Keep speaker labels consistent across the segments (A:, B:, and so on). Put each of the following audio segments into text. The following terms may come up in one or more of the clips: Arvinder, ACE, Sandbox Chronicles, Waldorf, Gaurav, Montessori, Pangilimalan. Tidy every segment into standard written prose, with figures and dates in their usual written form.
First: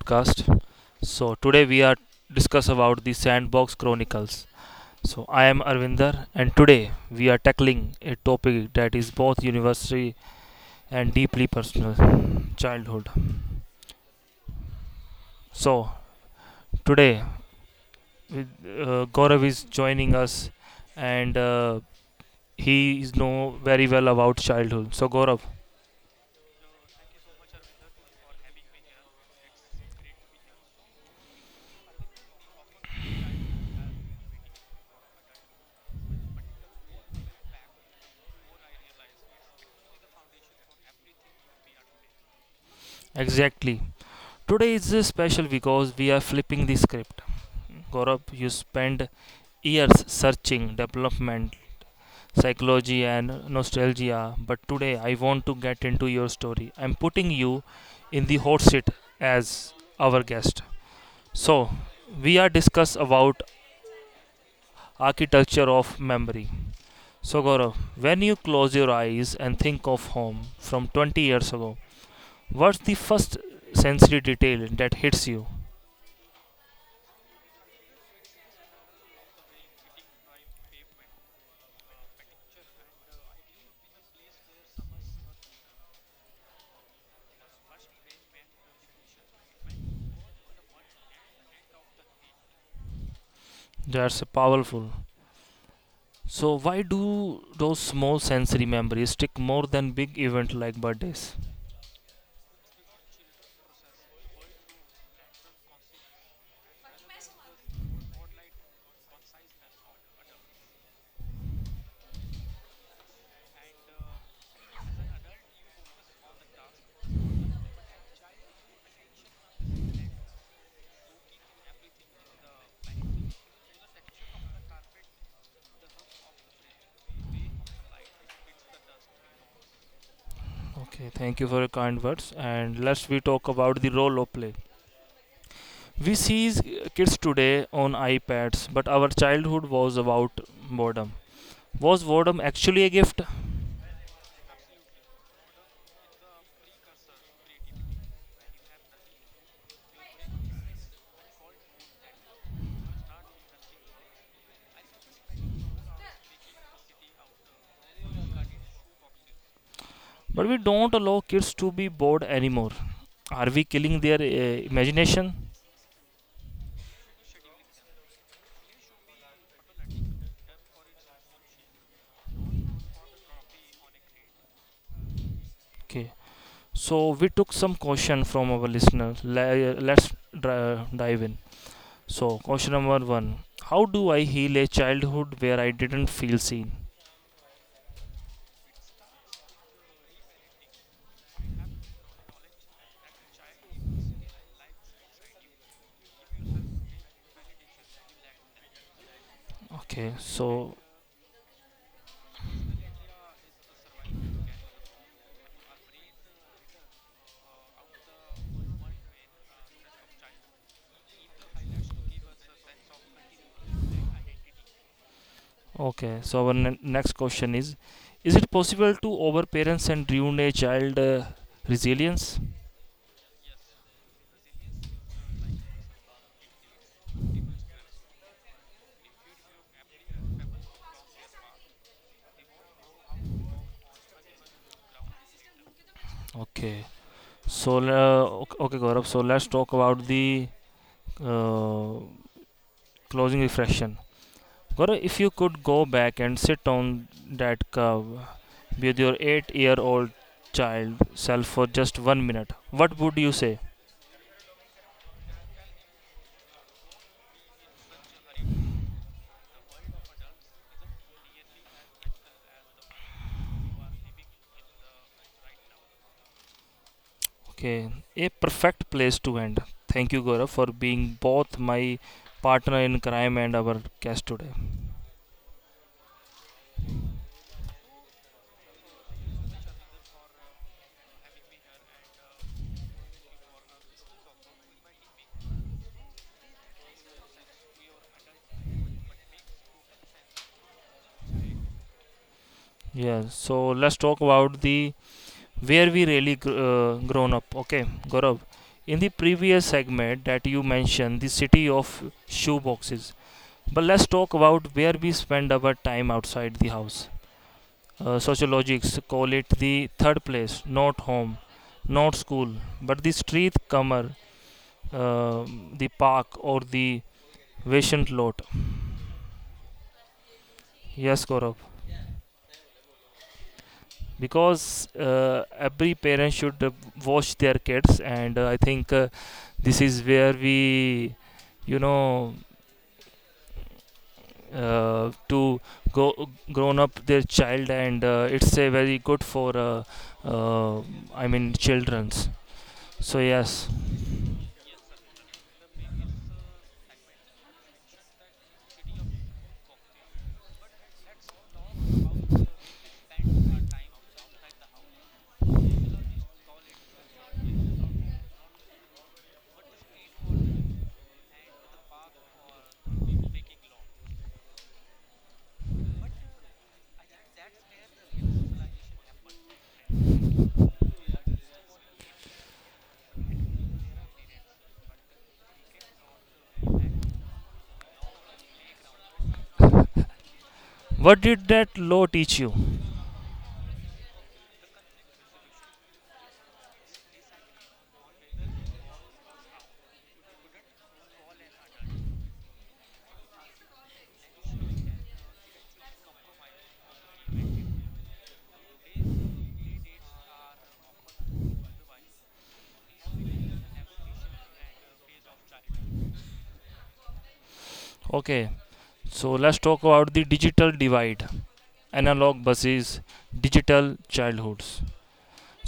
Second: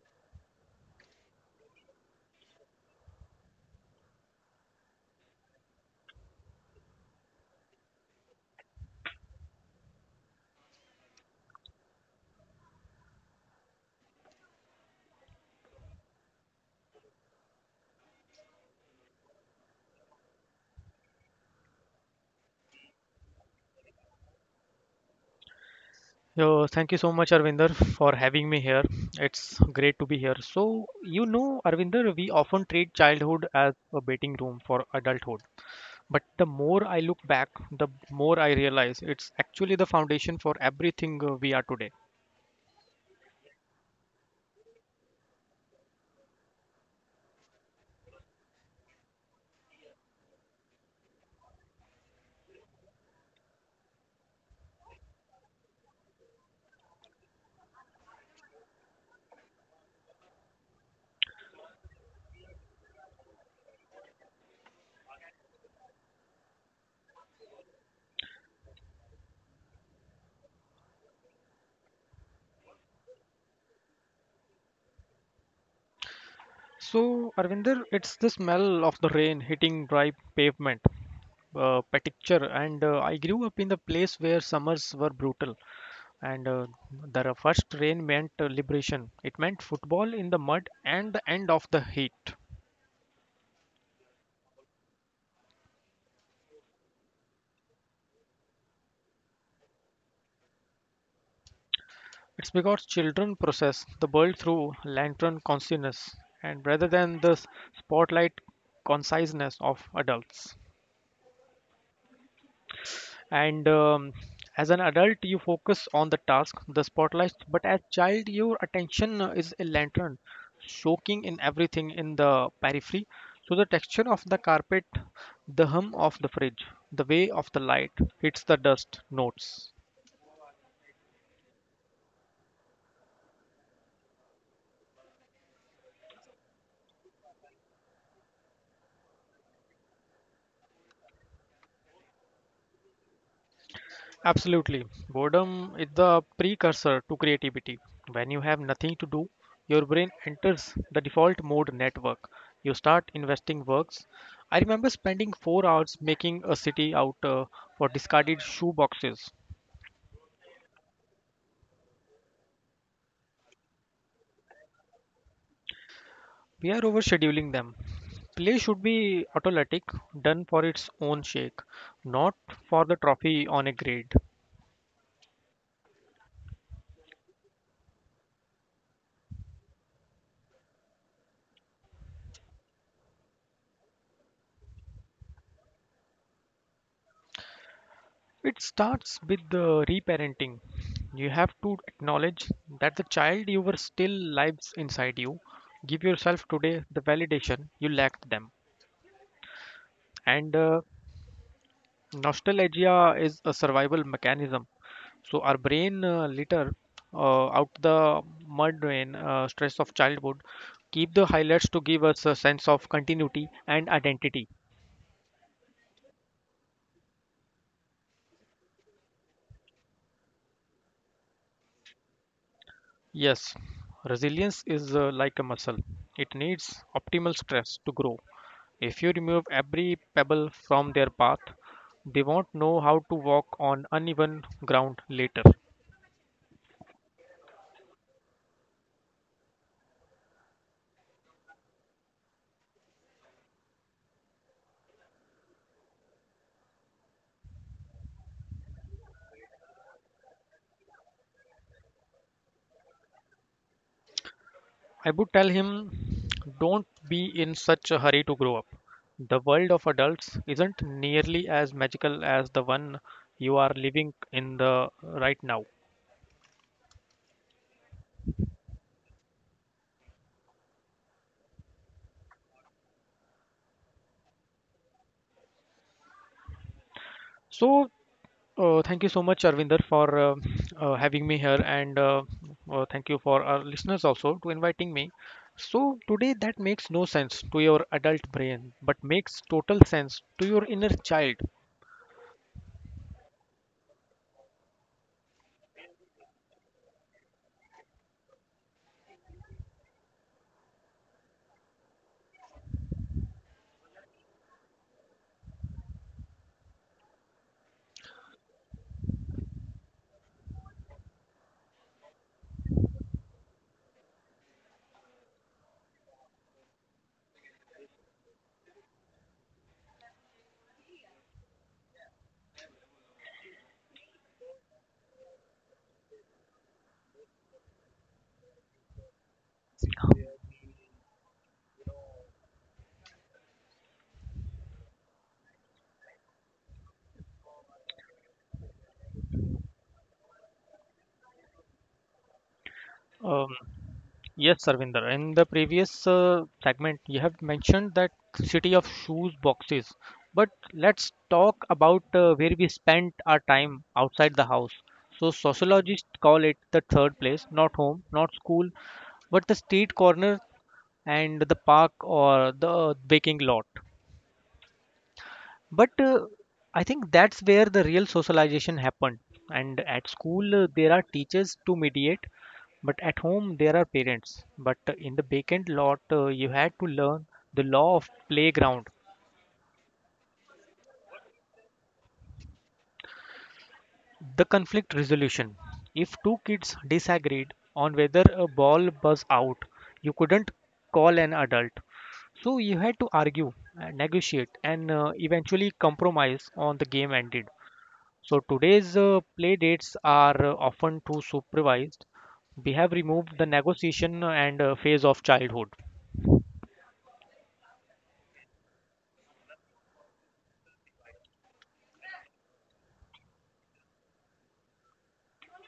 A: podcast. So today we are discuss about the Sandbox Chronicles. So I am Arvinder and today we are tackling a topic that is both university and deeply personal, childhood. So today with, Gaurav is joining us and he is know very well about childhood. So Gaurav,
B: So thank you so much, Arvinder, for having me here. It's great to be here. Arvinder, we often treat childhood as a waiting room for adulthood. But the more I look back, the more I realize it's actually the foundation for everything we are today.
A: exactly. Today is special because we are flipping the script. Gaurav, you spend years searching development, psychology, and nostalgia, but today I want to get into your story. I'm putting you in the hot seat as our guest. So, we are discuss about architecture of memory. So, Gaurav, when you close your eyes and think of home from 20 years ago, what's the first sensory detail that hits you?
B: So Arvinder, it's the smell of the rain hitting dry pavement, picture, and I grew up in the place where summers were brutal and the first rain meant liberation. It meant football in the mud and the end of the heat.
A: That's powerful. So why do those small sensory memories stick more than big event like birthdays?
B: It's because children process the world through lantern consciousness and rather than the spotlight conciseness of adults. And As an adult you focus on the task, the spotlight, but as child your attention is a lantern, soaking in everything in the periphery, so the texture of the carpet, the hum of the fridge, the way of the light hits the dust notes.
A: Okay, thank you for your kind words. And let's we talk about the role of play. We see kids today on iPads, but our childhood was about boredom. Was boredom actually a gift?
B: Absolutely. Boredom is the precursor to creativity. When you have nothing to do, your brain enters the default mode network. You start investing works. I remember spending 4 hours making a city out for discarded shoe boxes.
A: But we don't allow kids to be bored anymore. Are we killing their imagination?
B: We are overscheduling them. Play should be autolytic, done for its own sake, not for the trophy on a grade.
A: Okay, so we took some question from our listener. Let's dive in. So, question number one: How do I heal a childhood where I didn't feel seen?
B: It starts with the reparenting. You have to acknowledge that the child you were still lives inside you. Give yourself today the validation you lacked them.
A: Okay,
B: And
A: so
B: uh, nostalgia is a survival mechanism. So our brain litter out the mud and stress of childhood. Keep the highlights to give us a sense of continuity and identity.
A: okay, so our next question is: Is it possible to over parents and ruin a child resilience?
B: Yes, resilience is like a muscle. It needs optimal stress to grow. If you remove every pebble from their path, they won't know how to walk on uneven ground later.
A: Okay, so okay, Gaurav, so let's talk about the uh, closing reflection. Gaurav, if you could go back and sit on that curve with your 8-year old child self for just 1 minute, what would you say?
B: I would tell him, don't be in such a hurry to grow up. The world of adults isn't nearly as magical as the one you are living in the right now.
A: Okay, a perfect place to end. Thank you, Gaurav, for being both my partner in crime and our guest today.
B: So Thank you so much, Arvinder, for having me here, and thank you for our listeners also to inviting me. So today that makes no sense to your adult brain, but makes total sense to your inner child.
A: Yes, yeah, so let's talk about the where we really grown up. Okay, Gaurav, in the previous segment that you mentioned, the city of shoeboxes. But let's talk about where we spend our time outside the house. Sociologists call it the third place, not home, not school, but the street comer, uh, the park or the vacant lot. Yes, Gaurav, because every parent should watch their kids and I think this is where we you know to go grown up their child and it's a very good for uh, I mean children's so
B: Um,
A: yes,
B: yes, Arvinder. In the previous segment, you have mentioned that city of shoes boxes, but let's talk about where we spent our time outside the house. So sociologists call it the third place, not home, not school, but the street corner and the park or the baking lot. But I think that's where the real socialization happened. And at school, there are teachers to mediate, but at home, there are parents. But in the vacant lot, you had to learn the law of playground,
A: what did that law teach you?
B: the conflict resolution. If two kids disagreed on whether a ball was out, you couldn't call an adult. So you had to argue, negotiate, and eventually compromise on the game ended. So today's play dates are often too supervised. We have removed the negotiation and phase of childhood.
A: Okay, so let's talk about the digital divide, analog versus digital childhoods.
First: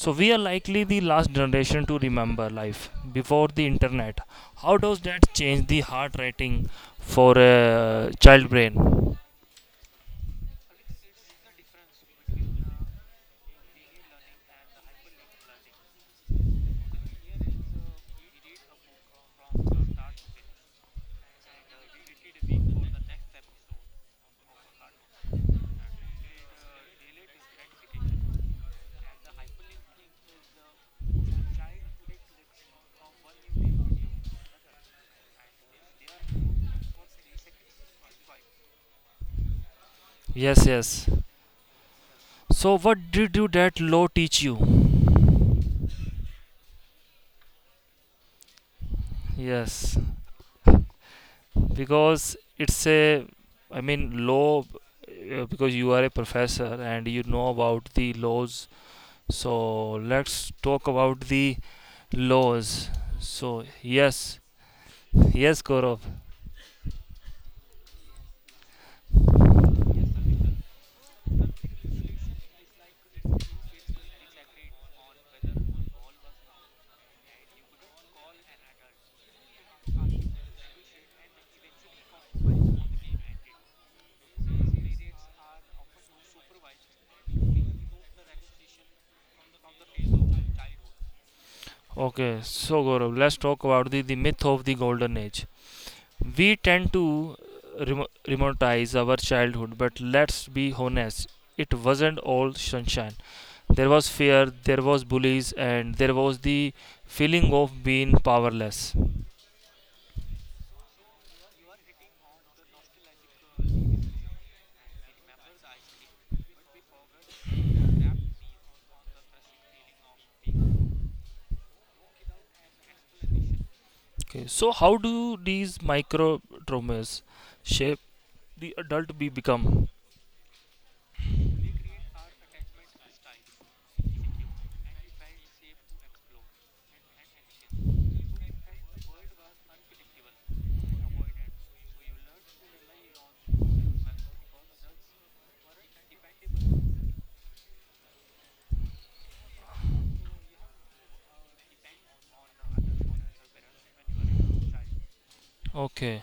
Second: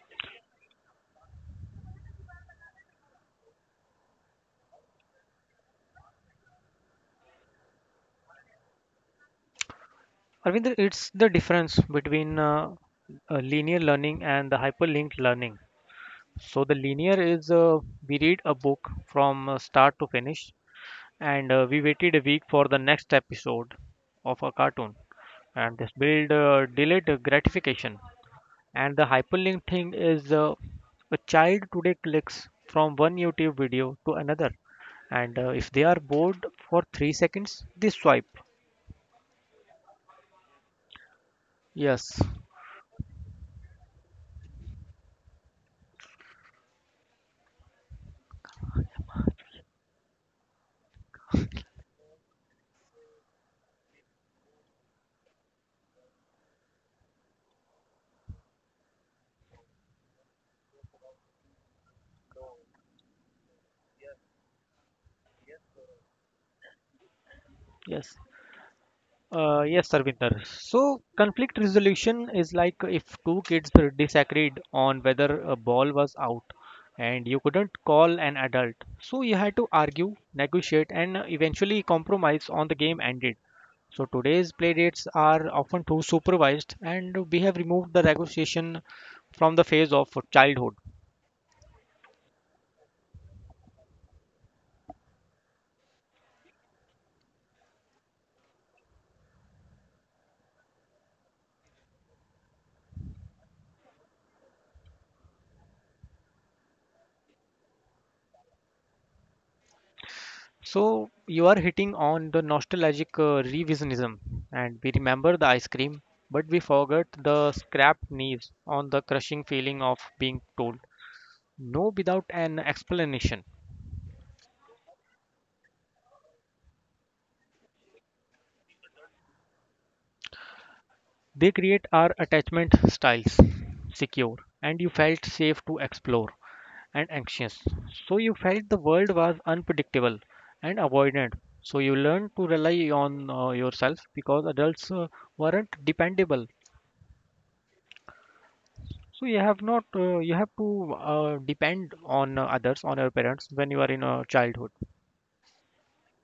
A: So we are likely the last generation to remember life before the internet. How does that change the heart rating for a child brain?
B: Arvind, it's the difference between linear learning and the hyperlinked learning. So the linear is we read a book from start to finish, and we waited a week for the next episode of a cartoon, and this build delayed gratification. And the hyperlink thing is a child today clicks from one YouTube video to another, and if they are bored for 3 seconds, they swipe.
A: Yes, yes.
B: Yes,
A: So what did you that law teach you? Yes, because it's a, I mean law, because you are a professor and you know about the laws. So let's talk about the laws. So yes, yes, Gaurav.
B: yes. Yes, Sarvinder. So, conflict resolution is like if two kids disagreed on whether a ball was out and you couldn't call an adult. So, you had to argue, negotiate, and eventually compromise on the game ended. So, today's playdates are often too supervised, and we have removed the negotiation from the phase of childhood.
A: Okay, so Gaurav, let's talk about the, myth of the golden age. We tend to remo romanticize our childhood, but let's be honest, it wasn't all sunshine. There was fear, there was bullies, and there was the feeling of being powerless.
B: So you are hitting on the nostalgic revisionism, and we remember the ice cream, but we forget the scrapped knees on the crushing feeling of being told no without an explanation.
A: Okay, so how do these micro traumas shape the adult we become?
B: They create our attachment styles: secure, and you felt safe to explore; and anxious, so you felt the world was unpredictable; and avoidant, so you learned to rely on yourself because adults weren't dependable. So you have not you have to depend on others on your parents when you are in a childhood.
A: Okay.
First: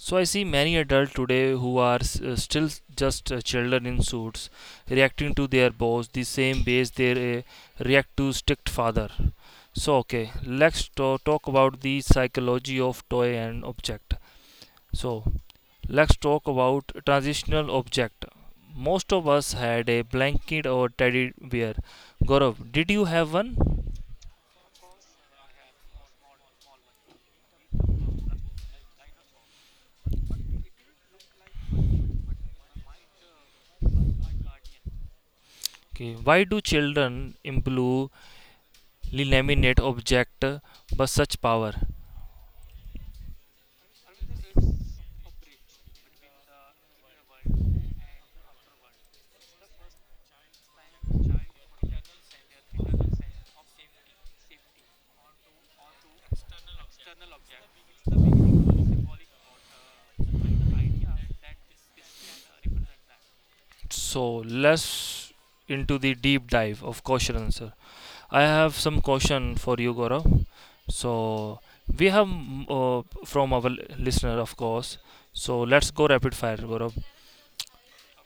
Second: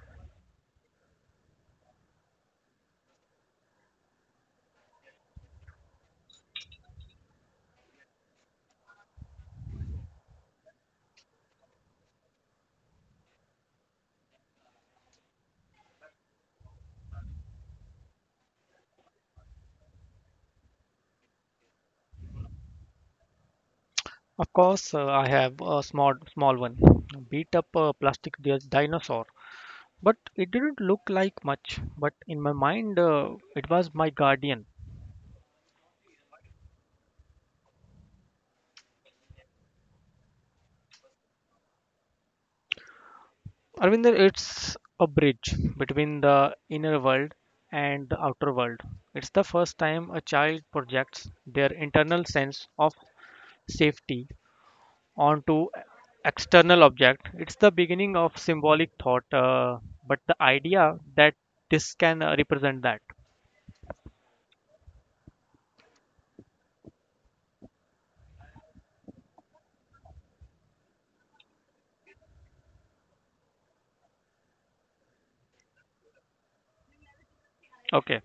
A: So I see many adults today who are still just children in suits, reacting to their boss the same ways they uh, react to strict father. So okay, let's talk about the psychology of toy and object. So let's talk about transitional object. Most of us had a blanket or teddy bear. Gaurav, did you have one?
B: Of course, I have a small one, beat up a plastic dinosaur, but it didn't look like much. But in my mind, it was my guardian.
A: Okay. Why do children improve laminate object with such power?
B: Arvinder, it's a bridge between the inner world and the outer world. It's the first time a child projects their internal sense of safety onto external object. It's the beginning of symbolic thought, but the idea that this can represent that.
A: So let's into the deep dive of question answer. I have some question for you, Gaurav. So we have from our listener, of course. So let's go rapid fire, Gaurav.
B: Okay.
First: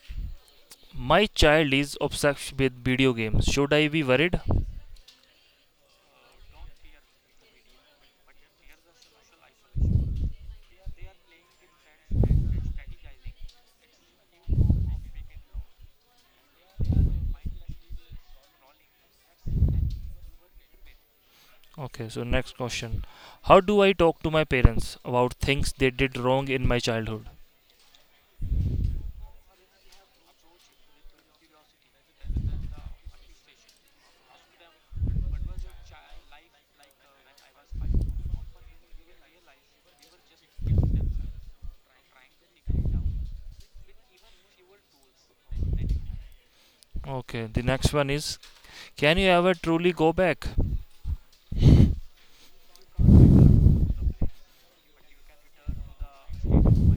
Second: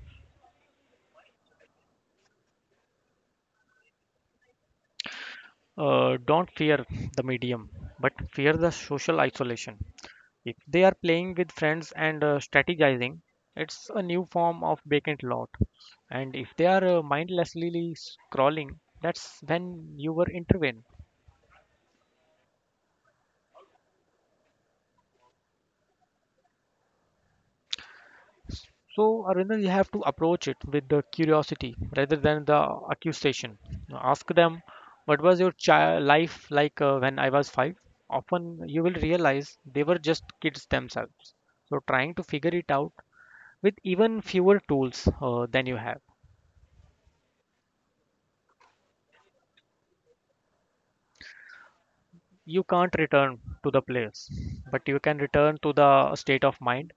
A: My child is obsessed with video games. Should I be worried?
B: Don't fear the medium but fear the social isolation. If they are playing with friends and strategizing, it's a new form of vacant lot. And if they are mindlessly scrolling, that's when you were intervene.
A: Okay. So next question: How do I talk to my parents about things they did wrong in my childhood?
B: So, Arvinder, you have to approach it with the curiosity rather than the accusation. Now, ask them, what was your child life like when I was 5? Often you will realize they were just kids themselves. So, trying to figure it out with even fewer tools than you have.
A: Okay. The next one is: Can you ever truly go back?
B: You can't return to the place, but you can return to the state of mind.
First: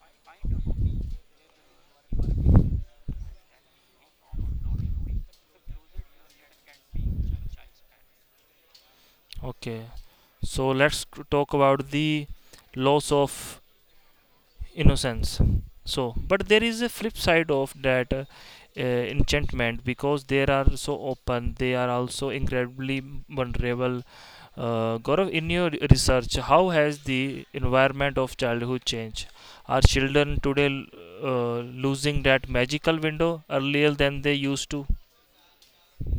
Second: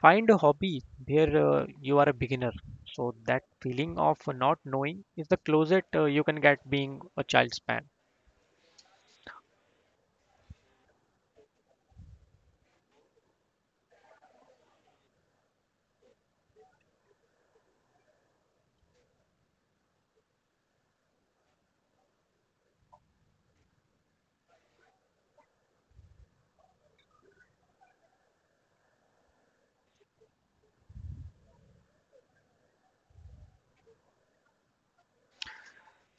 B: Find a hobby where you are a beginner. So, that feeling of not knowing is the closest you can get being a child's man.
A: Okay, so let's talk about the loss of innocence. So, but there is a flip side of that enchantment because they are so open, they are also incredibly vulnerable. Gaurav, in your research, how has the environment of childhood changed? Are children today uh, losing that magical window earlier than they used to?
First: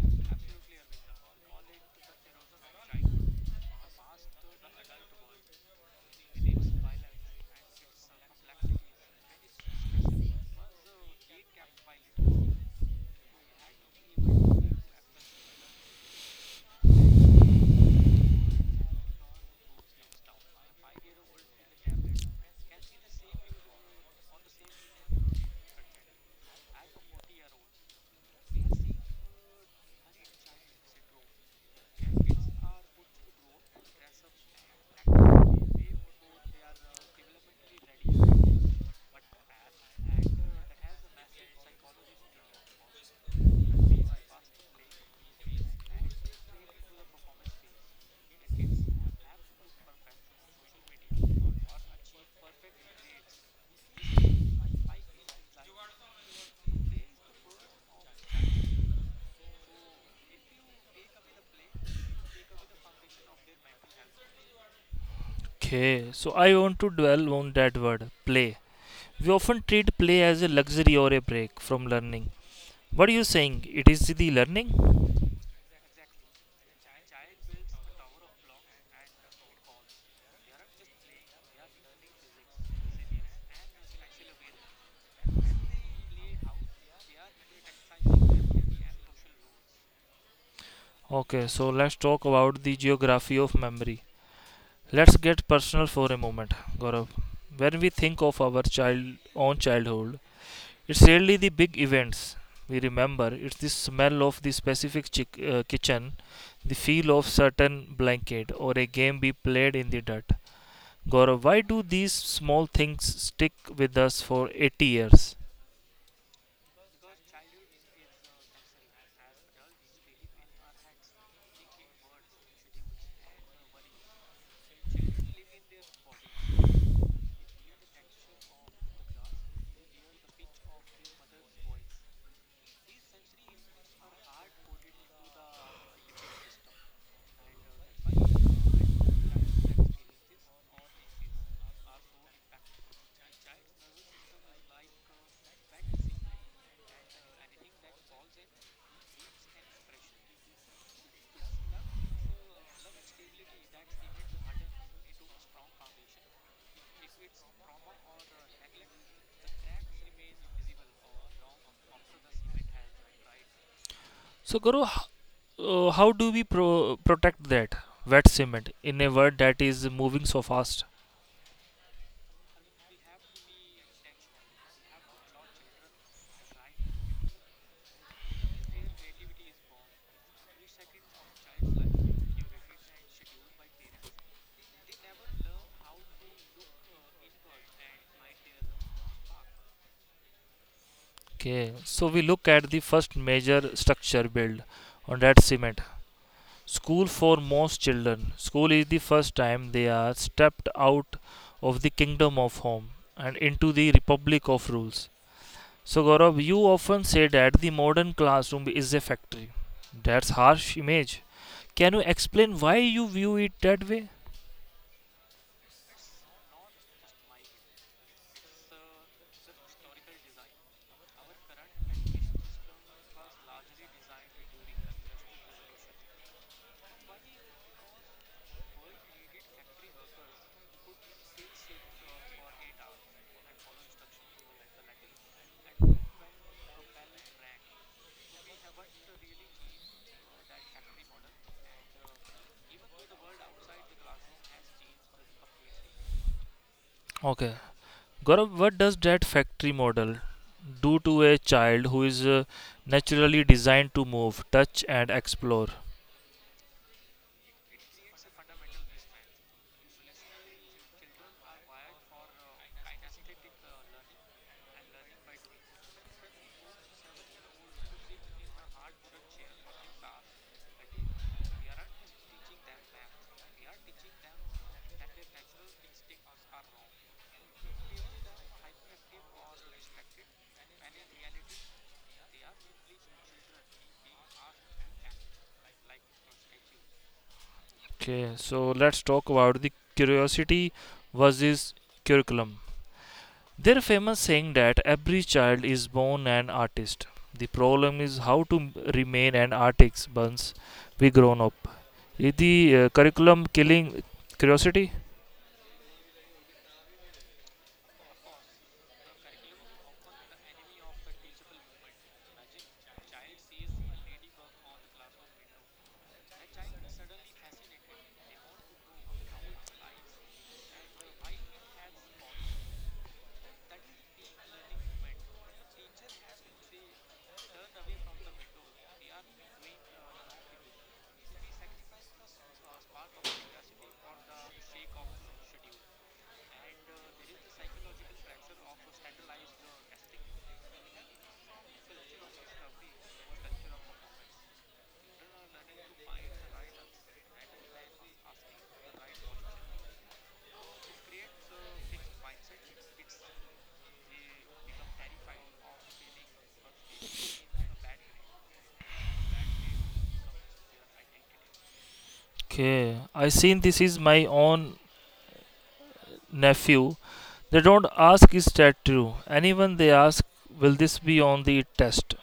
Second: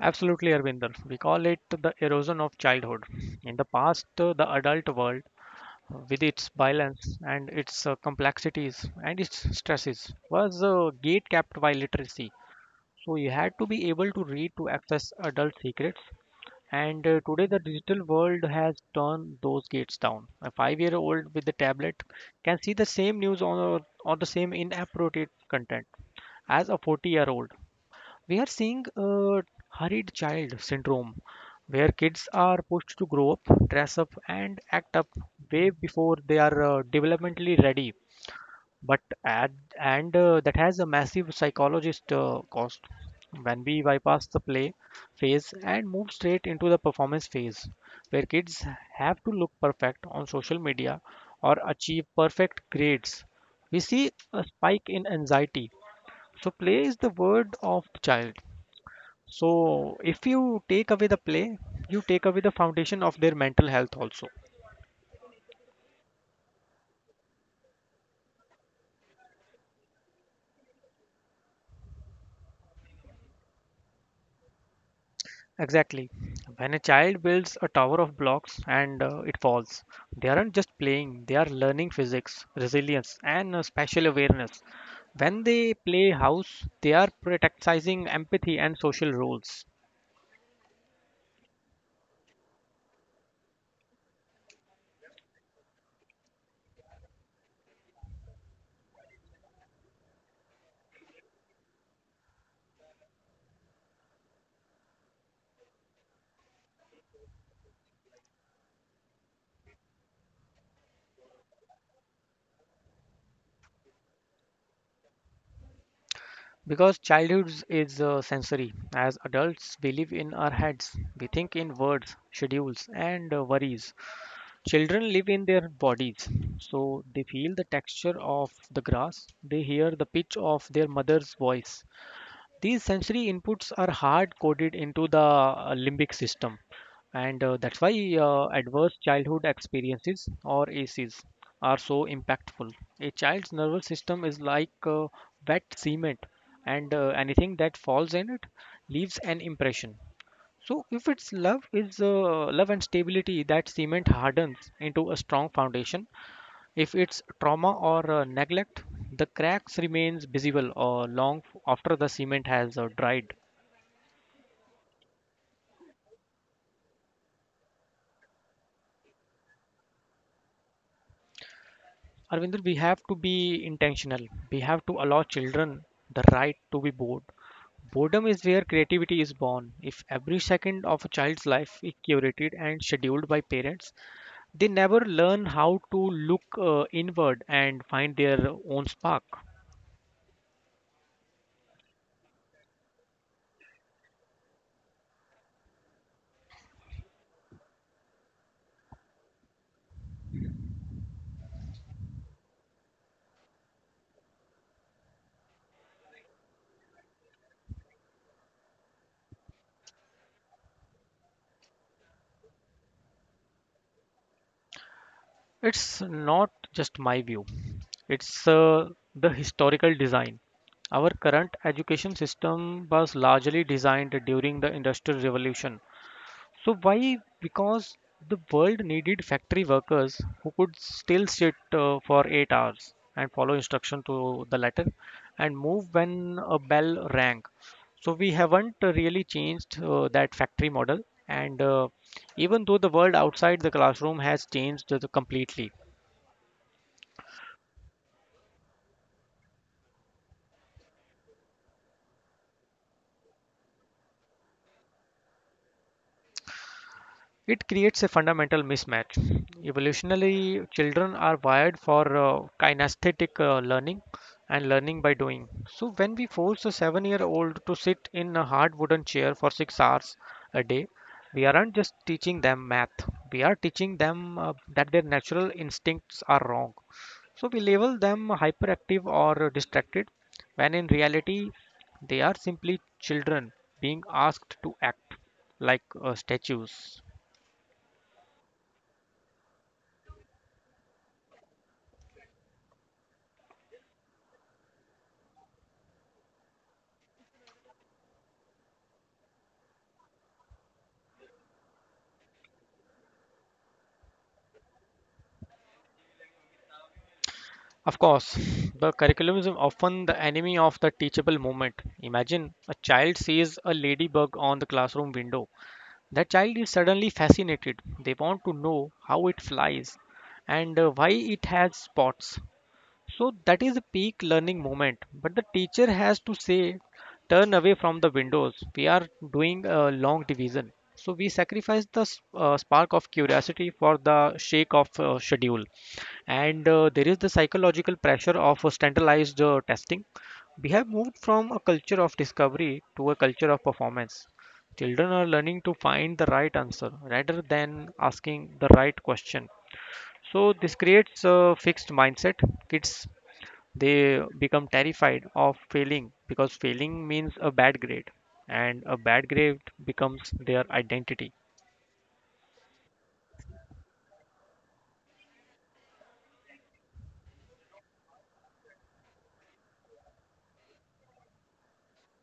B: Absolutely, Arvinder. We call it the erosion of childhood. In the past, the adult world, with its violence and its complexities and its stresses, was gate kept by literacy. So you had to be able to read to access adult secrets. And today, the digital world has turned those gates down. A five-year-old with a tablet can see the same news on or the same inappropriate content as a 40-year-old. We are seeing a hurried child syndrome where kids are pushed to grow up, dress up and act up way before they are developmentally ready, but at, and that has a massive psychologist cost. When we bypass the play phase and move straight into the performance phase where kids have to look perfect on social media or achieve perfect grades, we see a spike in anxiety. So play is the word of the child. So, if you take away the play, you take away the foundation of their mental health also.
A: Okay, so I want to dwell on that word play. We often treat play as a luxury or a break from learning. What are you saying? It is the learning?
B: Exactly. When a child builds a tower of blocks and it falls, they aren't just playing, they are learning physics, resilience, and spatial awareness. When they play house, they are practicing empathy and social roles.
A: Okay, so let's talk about the geography of memory. Let's get personal for a moment, Gaurav. When we think of our child own childhood, it's really the big events we remember. It's the smell of the specific kitchen, the feel of certain blanket, or a game we played in the dirt. Gaurav, why do these small things stick with us for 80 years?
B: Because childhood is sensory. As adults, we live in our heads. We think in words, schedules, and worries. Children live in their bodies, so they feel the texture of the grass, they hear the pitch of their mother's voice. These sensory inputs are hard coded into the limbic system, and that's why adverse childhood experiences or ACs are so impactful. A child's nervous system is like wet cement, and anything that falls in it leaves an impression. So if its love, it's love and stability, that cement hardens into a strong foundation. If it's trauma or neglect, the cracks remains visible long after the cement has dried.
A: So, Guru, how do we protect that wet cement in a world that is moving so fast?
B: Arvinder, we have to be intentional. We have to allow children the right to be bored. Boredom is where creativity is born. If every second of a child's life is curated and scheduled by parents, they never learn how to look inward and find their own spark.
A: Okay, so we look at the first major structure built on that cement. School for most children. School is the first time they are stepped out of the kingdom of home and into the republic of rules. So Gaurav, you often say that the modern classroom is a factory. That's harsh image. Can you explain why you view it that way?
B: It's not just my view. It's the historical design. Our current education system was largely designed during the Industrial Revolution. So why? Because the world needed factory workers who could still sit for 8 hours and follow instruction to the letter and move when a bell rang. So we haven't really changed that factory model, and even though the world outside the classroom has changed completely.
A: Okay, Gaurav, what does that factory model do to a child who is naturally designed to move, touch, and explore?
B: It creates a fundamental mismatch. Evolutionarily, children are wired for kinesthetic learning and learning by doing. So, when we force a 7 year old to sit in a hard wooden chair for 6 hours a day, we aren't just teaching them math, we are teaching them that their natural instincts are wrong. So, we label them hyperactive or distracted when in reality, they are simply children being asked to act like statues.
A: Okay, so let's talk about the curiosity versus curriculum. There's a famous saying that every child is born an artist. The problem is how to remain an artist once we grown up. Is the curriculum killing curiosity?
B: Of course, the curriculum is often the enemy of the teachable moment. Imagine a child sees a ladybug on the classroom window. That child is suddenly fascinated. They want to know how it flies and why it has spots. So that is the peak learning moment. But the teacher has to say, turn away from the windows. We are doing a long division. So we sacrifice the spark of curiosity for the shake of schedule. And There is the psychological pressure of standardized testing. We have moved from a culture of discovery to a culture of performance. Children are learning to find the right answer rather than asking the right question. So this creates a fixed mindset. Kids, they become terrified of failing because failing means a bad grade, and a bad grade becomes their identity.
A: Okay, I seen this is my own nephew. They don't ask is that true. Anyone they ask will this be on the test.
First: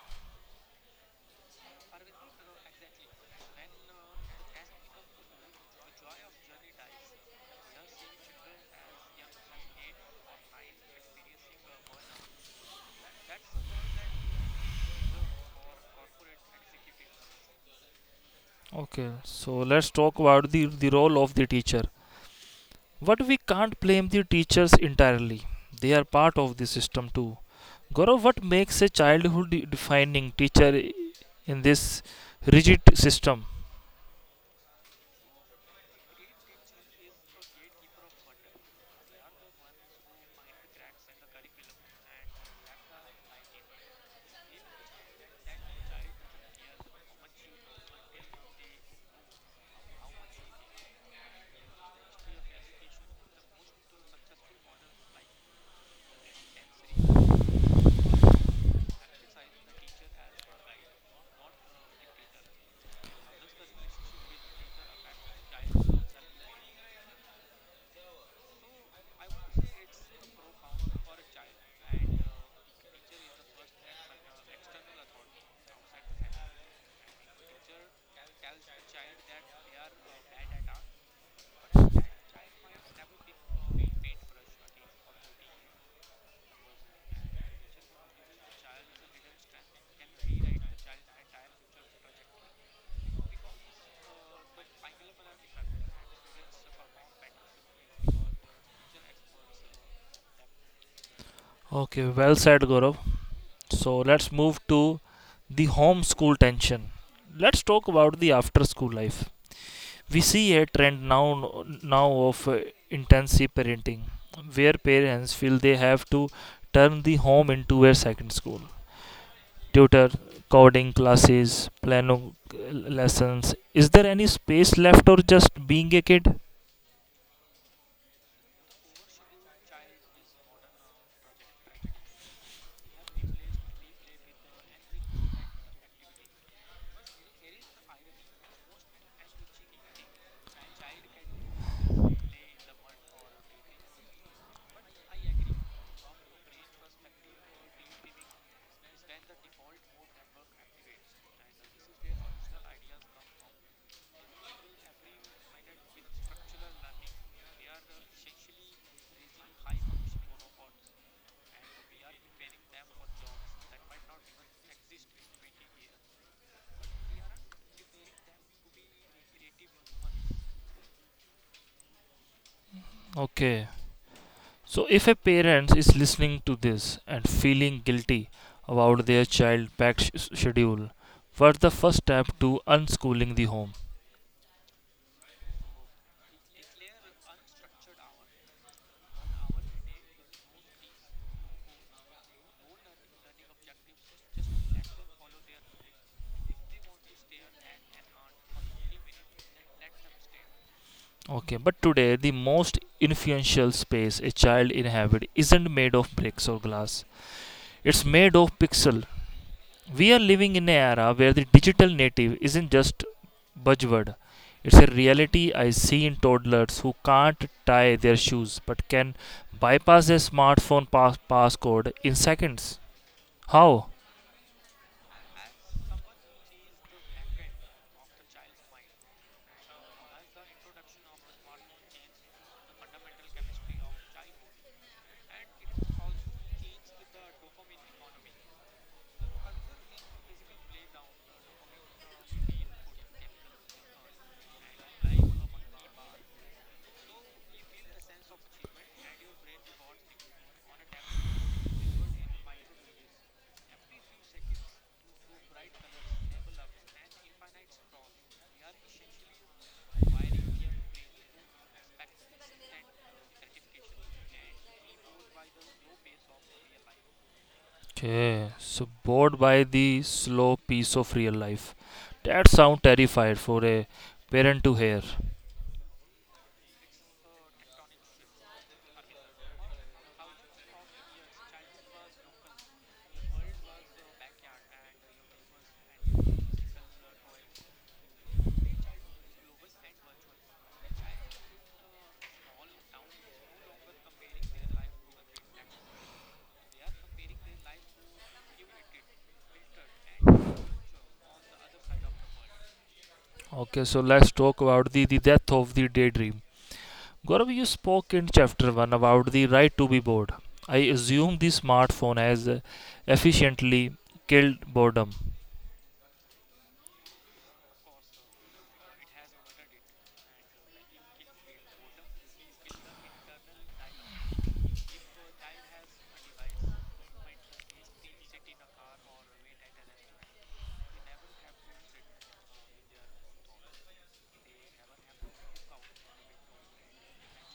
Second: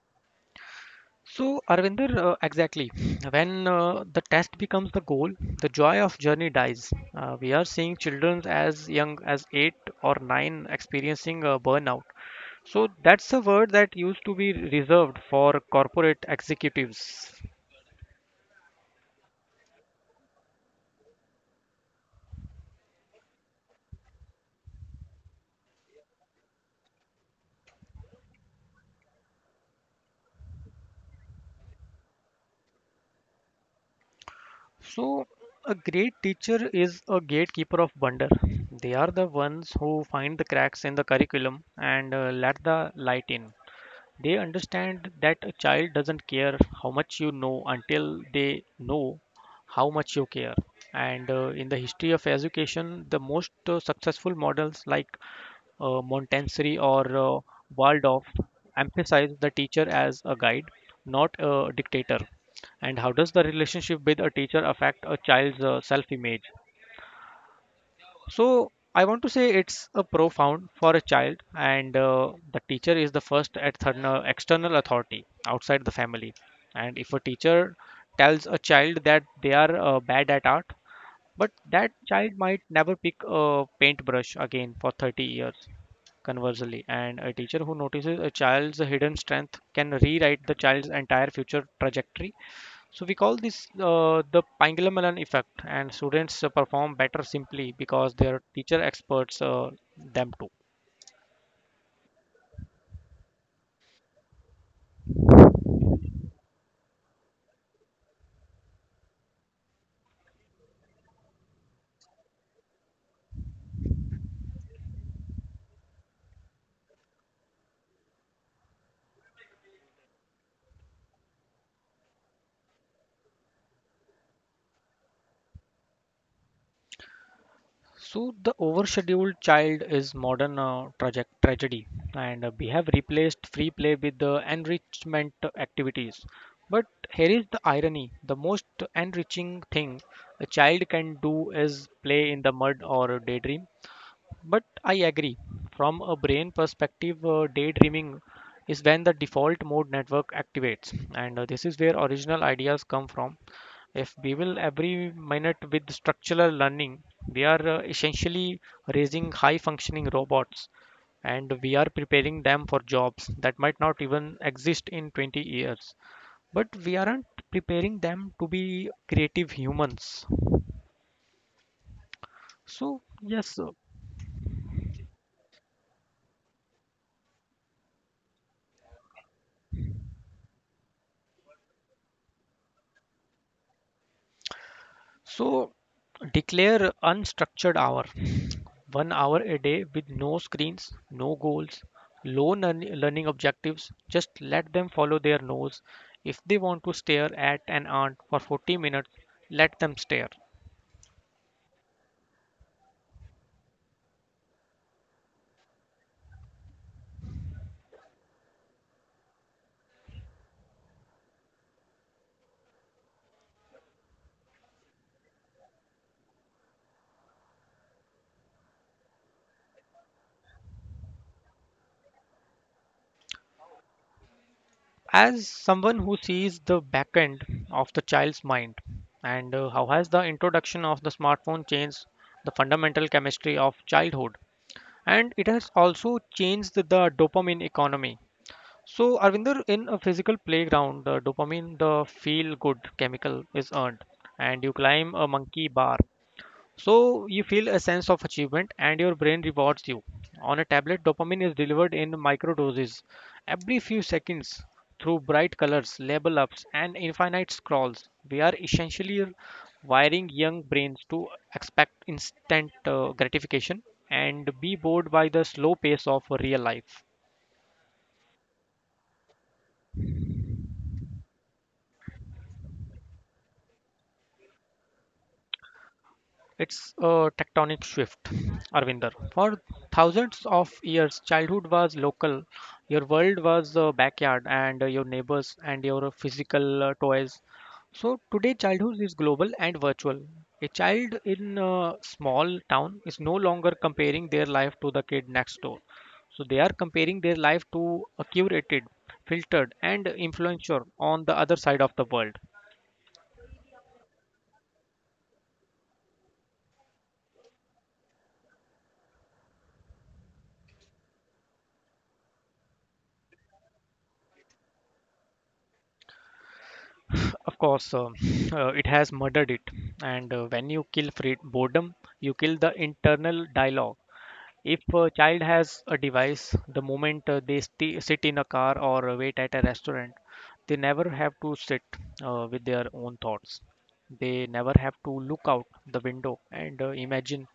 B: So Arvinder, exactly when the test becomes the goal, the joy of journey dies. We are seeing children as young as 8 or 9 experiencing a burnout. So that's a word that used to be reserved for corporate executives.
A: Okay, so let's talk about the, role of the teacher. But we can't blame the teachers entirely. They are part of the system too. Gaurav, what makes a childhood defining teacher in this rigid system?
B: So, a great teacher is a gatekeeper of wonder. They are the ones who find the cracks in the curriculum and let the light in. They understand that a child doesn't care how much you know until they know how much you care. And in the history of education, the most successful models, like Montessori or Waldorf, emphasize the teacher as a guide, not a dictator. And how does the relationship with a teacher affect a child's self image? So I want to say it's a profound for a child, and the teacher is the first external authority outside the family. And if a teacher tells a child that they are bad at art, but that child might never pick a paintbrush again for 30 years. Conversely, and a teacher who notices a child's hidden strength can rewrite the child's entire future trajectory. So we call this the Pangilimalan effect, and students perform better simply because their teacher experts them too.
A: Okay, well said, Gaurav. So let's move to the home school tension. Let's talk about the after school life. We see a trend now of intensive parenting, where parents feel they have to turn the home into a second school. Tutor, coding classes, piano uh, lessons. Is there any space left or just being a kid?
B: So the overscheduled child is modern tragedy, and we have replaced free play with the enrichment activities. But here is the irony: the most enriching thing a child can do is play in the mud or daydream. But I agree. From a brain perspective, daydreaming is when the default mode network activates, and this is where original ideas come from. If we will every minute with structural learning, we are essentially raising high functioning robots, and we are preparing them for jobs that might not even exist in 20 years. But we aren't preparing them to be creative humans. So, yes,
A: Okay. So if a parent is listening to this and feeling guilty about their child packed schedule, what's the first step to unschooling the home?
B: so declare unstructured hour, 1 hour a day with no screens, no goals, learning objectives. Just let them follow their nose. If they want to stare at an ant for 40 minutes, let them stare.
A: Okay, but today the most influential space a child inhabits isn't made of bricks or glass. It's made of pixel. We are living in an era where the digital native isn't just buzzword. It's a reality I see in toddlers who can't tie their shoes but can bypass their smartphone passcode in seconds. How?
B: As someone who sees the back end of the child's mind, and how has the introduction of the smartphone changed the fundamental chemistry of childhood? And it has also changed the dopamine economy. So, Arvinder, in a physical playground, the dopamine, the feel good chemical is earned, and you climb a monkey bar. So, you feel a sense of achievement and your brain rewards you. On a tablet, dopamine is delivered in micro doses every few seconds through bright colors, label ups, and infinite scrolls. We are essentially wiring young brains to expect instant gratification and be bored by the slow pace of real life.
A: Okay, so bored by the slow pace of real life. That sounds terrified for a parent to hear.
B: It's a tectonic shift, Arvinder. For thousands of years, childhood was local. Your world was the backyard and your neighbors and your physical toys. So today, childhood is global and virtual. A child in a small town is no longer comparing their life to the kid next door. So they are comparing their life to a curated, filtered, and influencer on the other side of the world.
A: Okay, so let's talk about the, death of the daydream. Gaurav, you spoke in chapter 1 about the right to be bored. I assume the smartphone has efficiently killed boredom.
B: Of course, it has murdered it. And when you kill free boredom, you kill the internal dialogue. If a child has a device, the moment they sti sit in a car or wait at a restaurant, they never have to sit with their own thoughts. They never have to look out the window and imagine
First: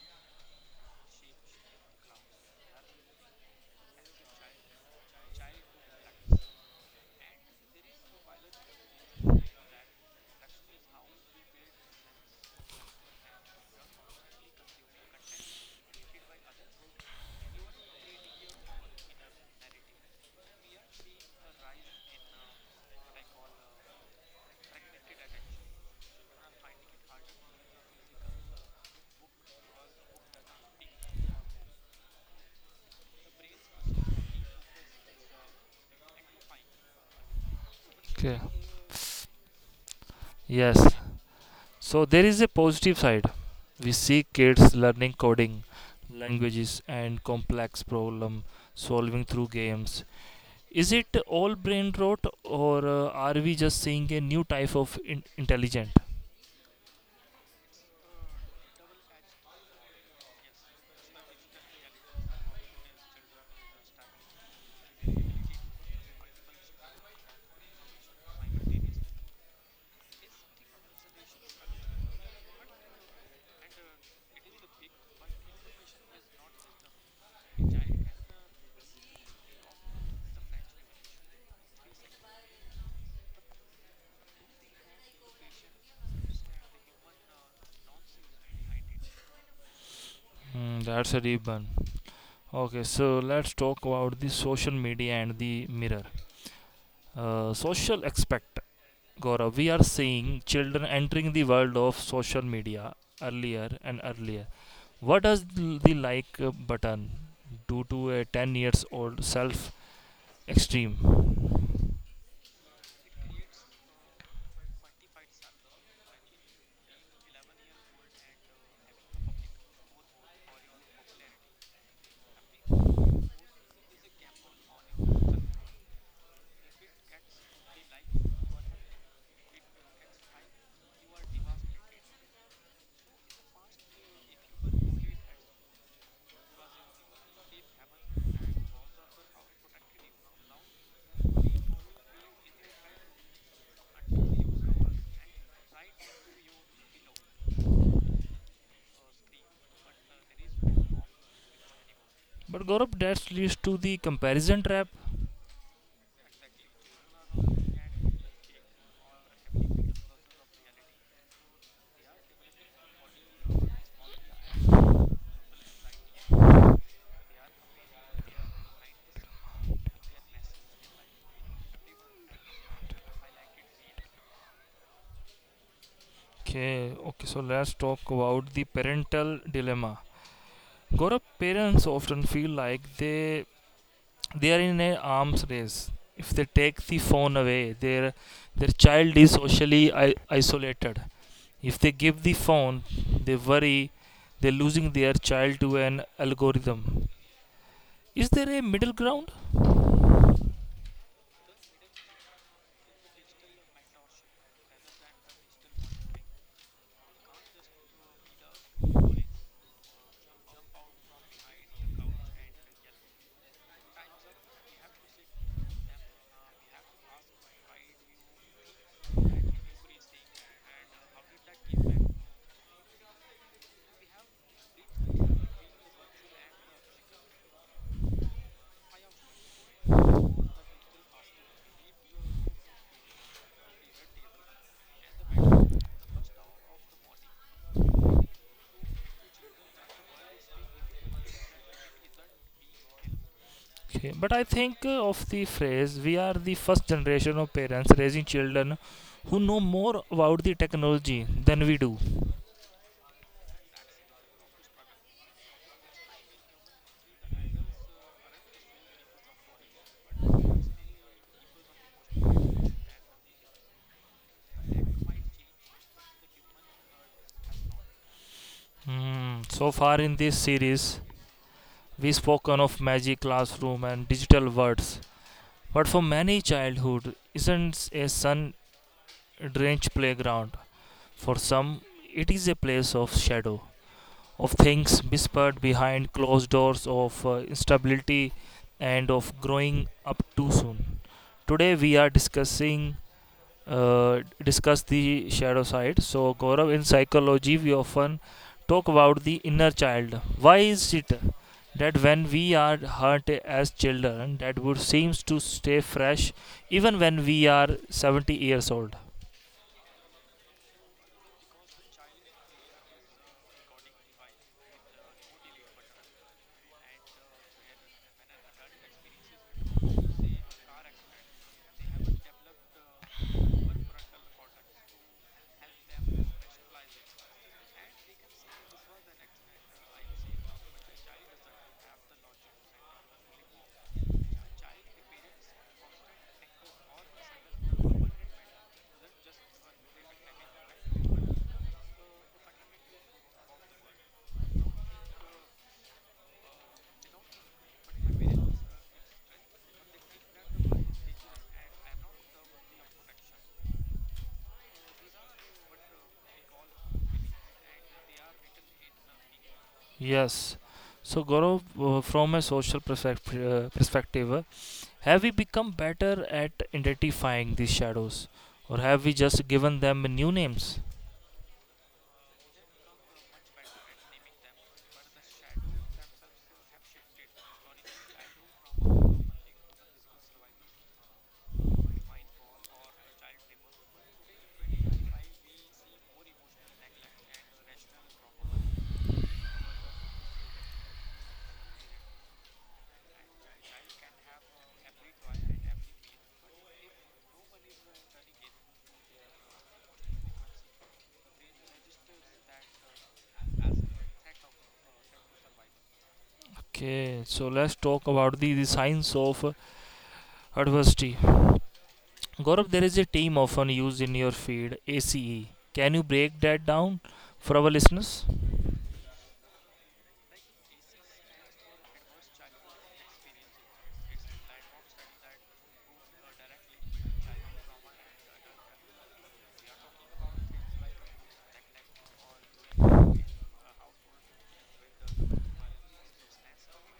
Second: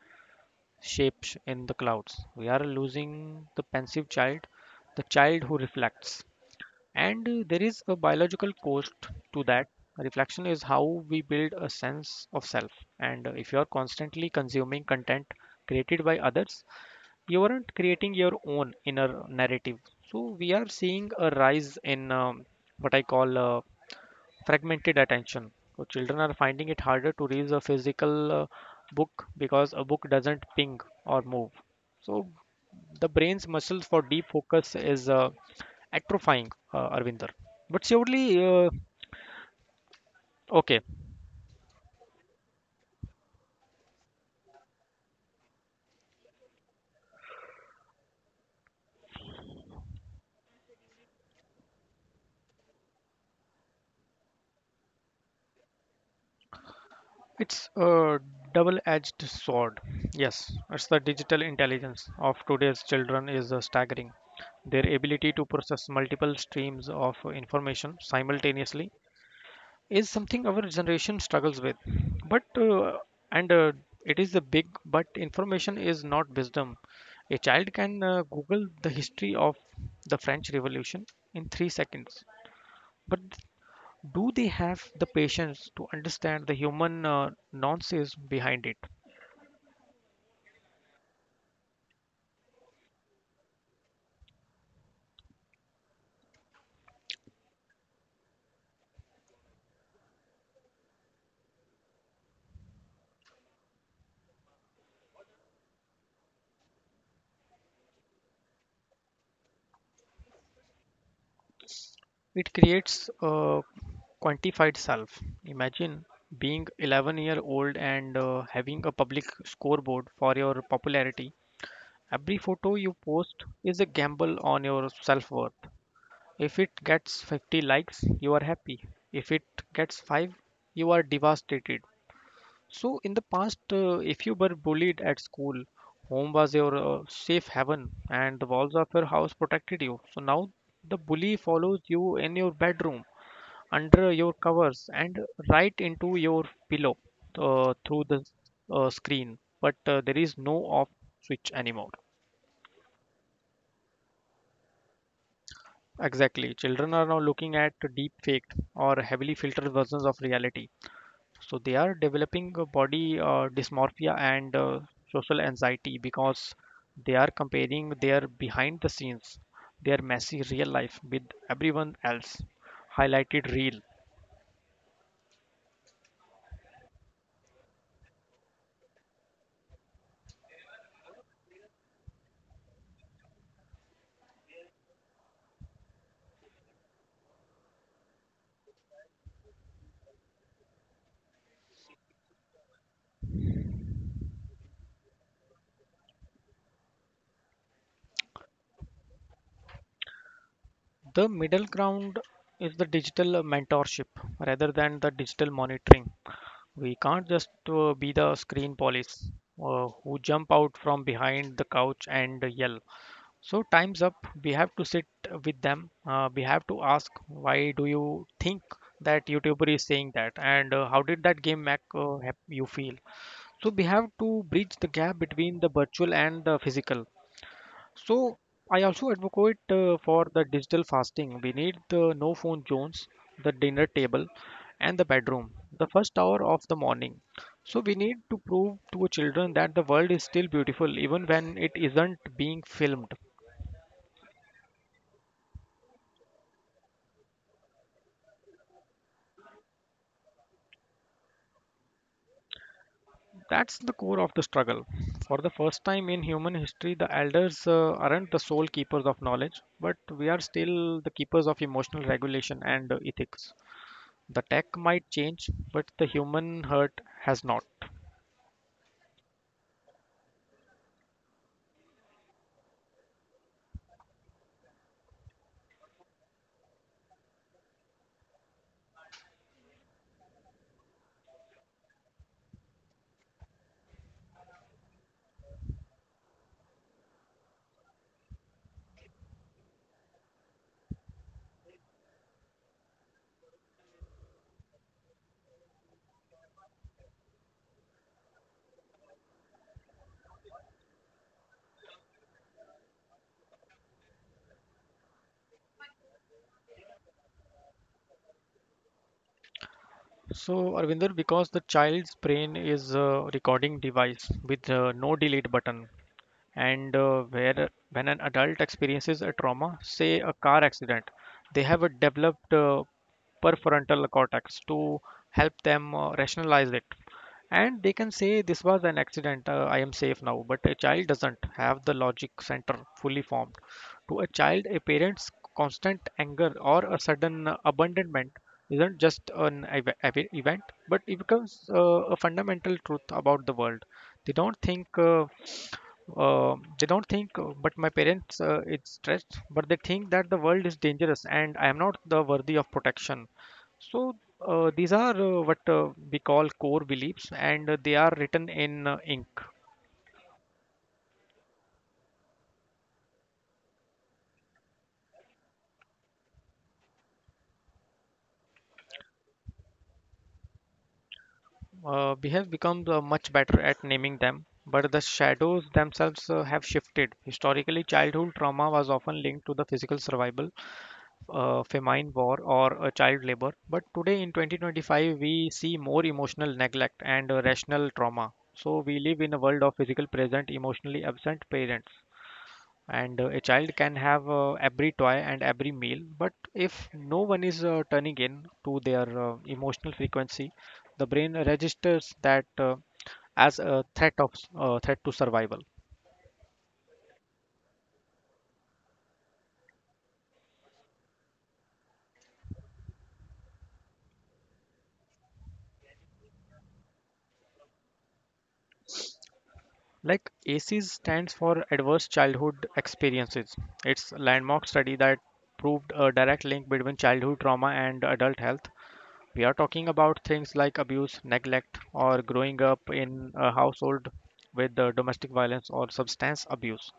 B: shapes in the clouds. We are losing the pensive child, the child who reflects. And there is a biological cost to that. Reflection is how we build a sense of self. And if you are constantly consuming content created by others, you aren't creating your own inner narrative. So we are seeing a rise in what I call fragmented attention. So children are finding it harder to read a physical book because a book doesn't ping or move. So the brain's muscles for deep focus is atrophying, Arvinder. But
A: Okay.
B: surely, okay,
A: Yes. So there is a positive side. We see kids learning coding, languages, and complex problem solving through games. Is it all brain rot, or are we just seeing a new type of intelligent?
B: it's a double-edged sword. Yes, it's the digital intelligence of today's children is staggering. Their ability to process multiple streams of information simultaneously is something our generation struggles with, but and it is the big but. Information is not wisdom. A child can google the history of the french revolution in 3 seconds, but do they have the patience to understand the human nonsense behind it?
A: Hmm, that's a deep one. Okay, so let's talk about the social media and the mirror. Social aspect, Gaurav. We are seeing children entering the world of social media earlier and earlier. What does the like button do to a 10 years old self extreme?
B: It creates a quantified self. Imagine being 11-year-old and having a public scoreboard for your popularity. Every photo you post is a gamble on your self worth. If it gets 50 likes, you are happy. If it gets 5, you are devastated. So, in the past, if you were bullied at school, home was your safe haven and the walls of your house protected you. So, now the bully follows you in your bedroom, under your covers, and right into your pillow through the screen. But there is no off switch anymore.
A: But Gaurav, that leads to the comparison trap.
B: Exactly. Children are now looking at deep faked or heavily filtered versions of reality. So they are developing a body dysmorphia and social anxiety because they are comparing their behind the scenes, their messy real life with everyone else highlighted real.
A: Okay, okay, so let's talk about the parental dilemma. Gaurav, parents often feel like they are in an arms race. If they take the phone away, their child is socially isolated. If they give the phone, they worry they're losing their child to an algorithm. Is there a middle ground?
B: The middle ground is the digital mentorship rather than the digital monitoring. We can't just be the screen police who jump out from behind the couch and yell, so time's up. We have to sit with them. We have to ask, why do you think that YouTuber is saying that, and how did that game make you feel? So we have to bridge the gap between the virtual and the physical. So I also advocate for the digital fasting. We need the no phone zones, the dinner table, and the bedroom. The first hour of the morning. So we need to prove to children that the world is still beautiful even when it isn't being filmed.
A: Okay, but I think of the phrase we are the first generation of parents raising children who know more about the technology than we do.
B: That's the core of the struggle. For the first time in human history, the elders aren't the sole keepers of knowledge, but we are still the keepers of emotional regulation and ethics. The tech might change, but the human heart has not.
A: Hmm, so far in this series, we've spoken of magic classroom and digital words. But for many, childhood isn't a sun drenched playground. For some, it is a place of shadow, of things whispered behind closed doors, of instability, and of growing up too soon. Today, we are discuss the shadow side. So, Gaurav, in psychology, we often talk about the inner child. Why is it that when we are hurt as children, that would seems to stay fresh even when we are 70 years old?
B: So, Arvinder, because the child's brain is a recording device with no delete button, and where when an adult experiences a trauma, say a car accident, they have a developed prefrontal cortex to help them rationalize it, and they can say this was an accident, I am safe now. But a child doesn't have the logic center fully formed. To a child, a parent's constant anger or a sudden abandonment isn't just an event, but it becomes a fundamental truth about the world. They don't think but my parents, it's stressed. But they think that the world is dangerous and I am not the worthy of protection. So these are what we call core beliefs, and they are written in ink.
A: Yes. So, Gaurav, from a social perspective, have we become better at identifying these shadows, or have we just given them new names?
B: We have become much better at naming them, but the shadows themselves have shifted. Historically, childhood trauma was often linked to the physical survival, famine, war, or a child labor. But today, in 2025, we see more emotional neglect and rational trauma. So we live in a world of physical present emotionally absent parents, and a child can have every toy and every meal. But if no one is turning in to their emotional frequency, the brain registers that as a threat to survival.
A: Okay, so let's talk about the, signs of adversity. Gaurav, there is a term often used in your field, ACE. Can you break that down for our listeners?
B: Like ACEs stands for Adverse Childhood Experiences. It's a landmark study that proved a direct link between childhood trauma and adult health. We are talking about things like abuse, neglect, or growing up in a household with domestic violence or substance abuse.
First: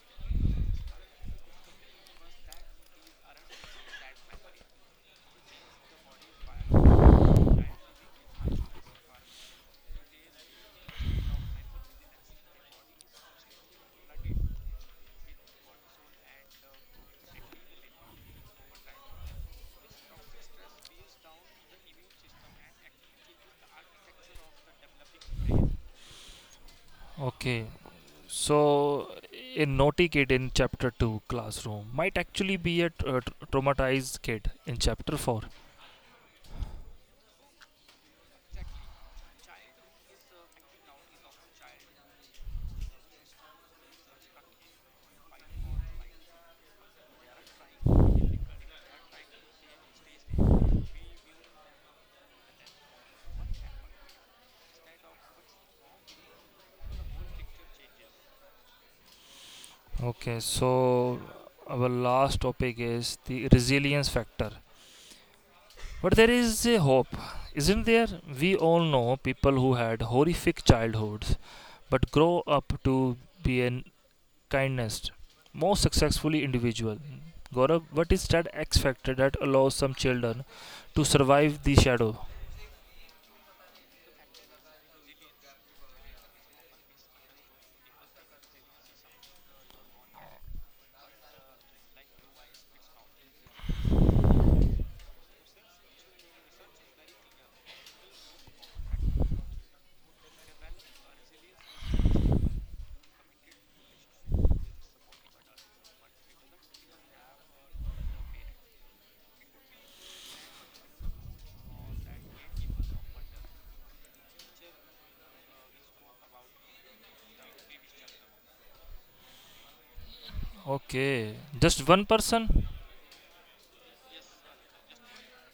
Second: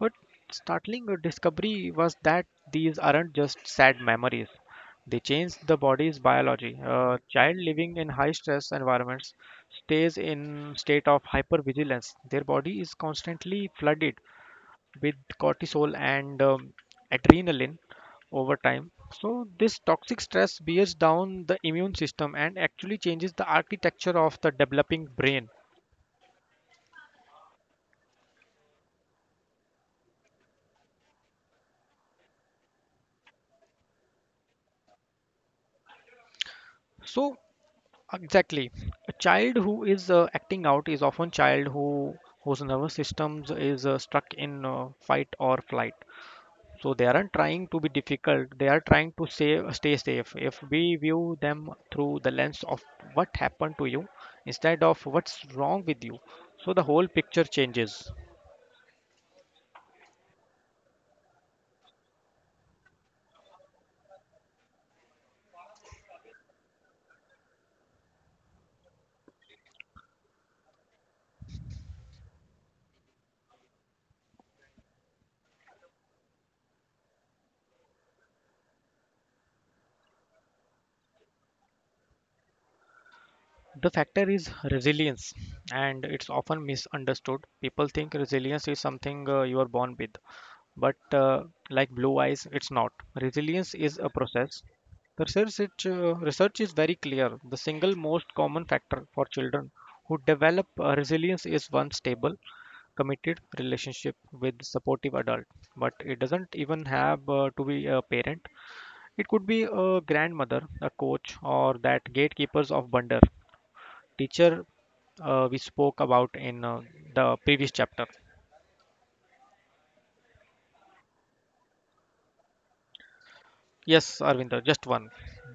B: But startling discovery was that these aren't just sad memories. They change the body's biology. A child living in high stress environments stays in state of hypervigilance. Their body is constantly flooded with cortisol and adrenaline over time. So, this toxic stress bears down the immune system and actually changes the architecture of the developing brain.
A: Okay. So, a naughty kid in chapter 2 classroom might actually be a traumatized kid in chapter 4.
B: So, exactly, a child who is acting out is often child whose nervous systems is stuck in fight or flight. So they aren't trying to be difficult. They are trying to save, stay safe. If we view them through the lens of what happened to you instead of what's wrong with you, so the whole picture changes.
A: Okay. So, our last topic is the resilience factor. But there is a hope, isn't there? We all know people who had horrific childhoods but grow up to be an kindness. Most successfully individual. Gaurav, what is that X factor that allows some children to survive the shadow?
B: The factor is resilience, and it's often misunderstood. People think resilience is something you are born with, but like blue eyes it's not. Resilience is a process. The research, research is very clear. The single most common factor for children who develop resilience is one stable committed relationship with supportive adult, but it doesn't even have to be a parent. It could be a grandmother, a coach, or that gatekeepers of wonder, teacher we spoke about in the previous chapter.
A: Okay, just one person?
B: Yes, Arvinder, just one.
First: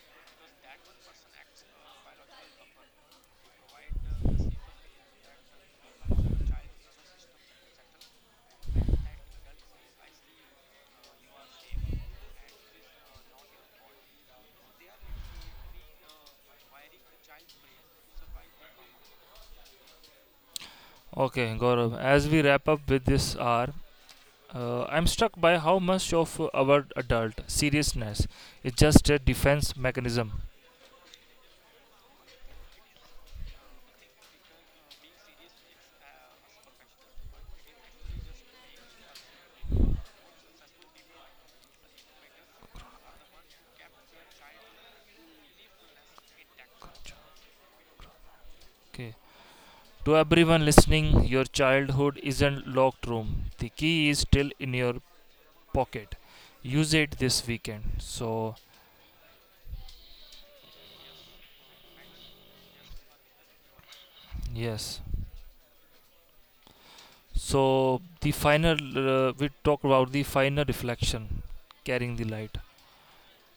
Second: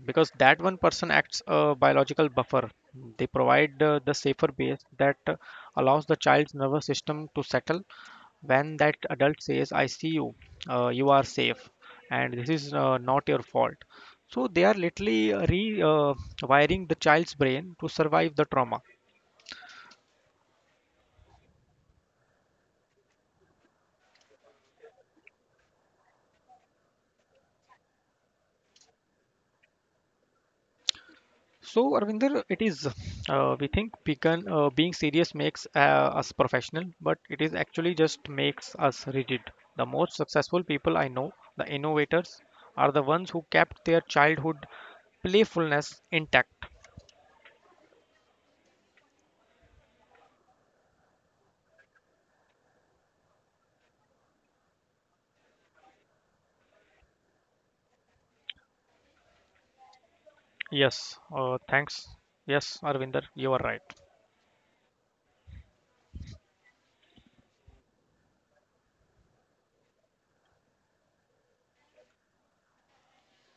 B: Because that one person acts a biological buffer. They provide the safer base that allows the child's nervous system to settle. When that adult says, I see you, you are safe, and this is not your fault. So they are literally re wiring the child's brain to survive the trauma.
A: Okay, Gaurav, as we wrap up with this hour, I'm struck by how much of our adult seriousness is just a defense mechanism.
B: So, Arvinder, it is, we think being serious makes us professional, but it is actually just makes us rigid. The most successful people I know, the innovators, are the ones who kept their childhood playfulness intact.
A: Okay. To everyone listening, your childhood isn't locked room. The key is still in your pocket. Use it this weekend. So,
B: Yes, thanks. Yes, Arvinder, you are right.
A: yes. So the final, we talked about the final reflection, carrying the light.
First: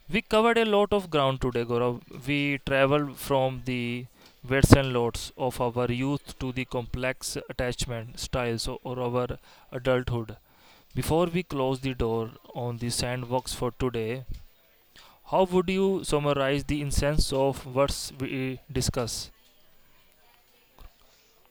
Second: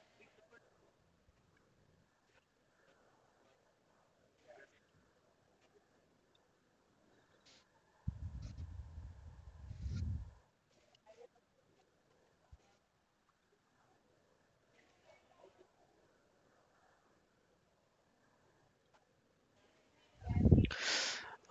A: We covered a lot of ground today, Gaurav. We traveled from the weights and loads of our youth to the complex attachment styles or our adulthood. Before we close the door on the sandbox for today, how would you summarize the essence of what we discuss?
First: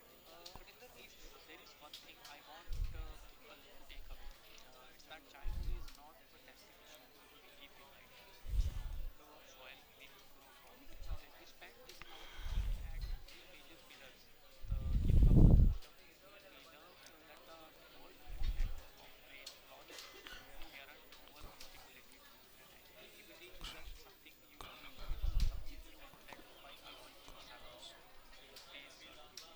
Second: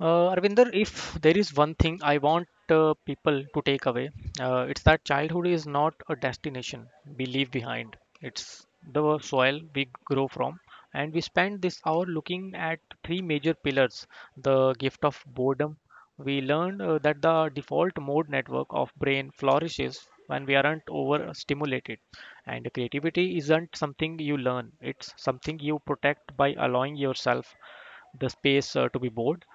B: Arvinder, if there is one thing I want people to take away, it's that childhood is not a destination we leave behind. It's the soil we grow from. And we spend this hour looking at three major pillars, the gift of boredom. We learned that the default mode network of brain flourishes when we aren't overstimulated. And creativity isn't something you learn, it's something you protect by allowing yourself the space to be bored.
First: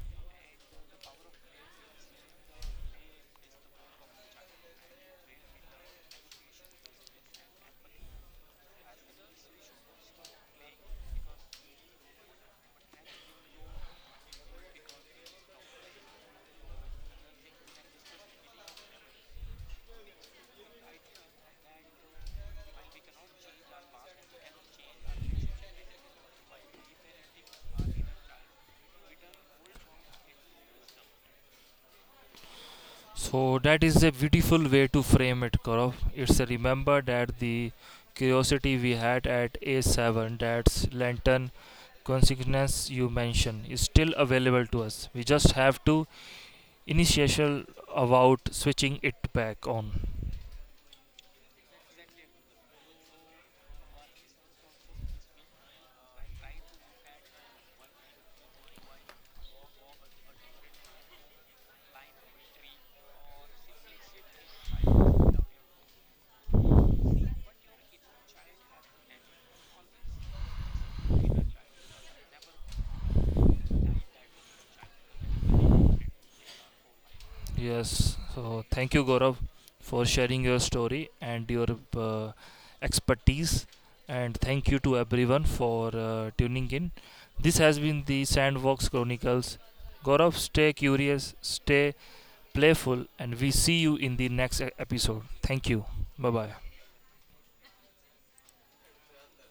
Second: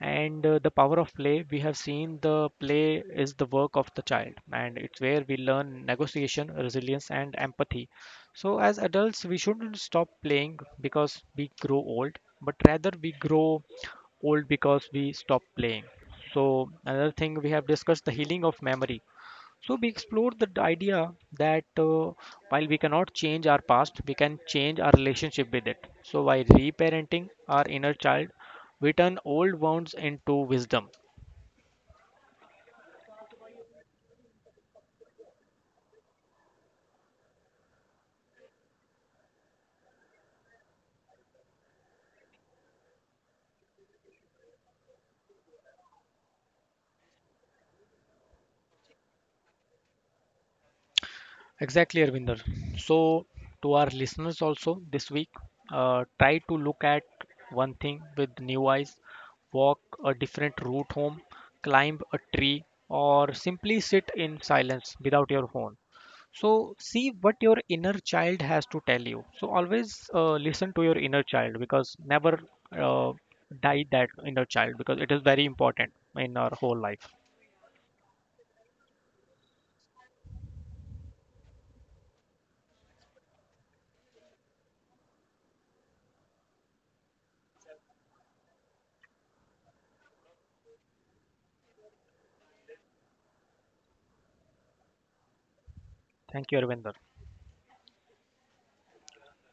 B: And the power of play, we have seen the play is the work of the child and it's where we learn negotiation, resilience and empathy. So as adults we shouldn't stop playing because we grow old, but rather we grow old because we stop playing. So another thing we have discussed, the healing of memory. So we explored the idea that while we cannot change our past, we can change our relationship with it. So by reparenting our inner child, we turn old wounds into wisdom.
A: So that is a beautiful way to frame it, Gaurav. It's a remember that the curiosity we had at A7, that's lantern consequence you mentioned, is still available to us. We just have to initial about switching it back on.
B: Exactly, Arvinder. So to our listeners also this week, try to look at one thing with new eyes, walk a different route home, climb a tree, or simply sit in silence without your phone. So see what your inner child has to tell you. So always listen to your inner child because never uh, die that inner child because it is very important in our whole life.
A: Yes, so thank you, Gaurav, for sharing your story and your uh, expertise. And thank you to everyone for tuning in. This has been the Sandbox Chronicles. Gaurav, stay curious, stay playful, and we see you in the next episode. Thank you. Bye
B: Thank you,
A: bye.
B: Arvinder.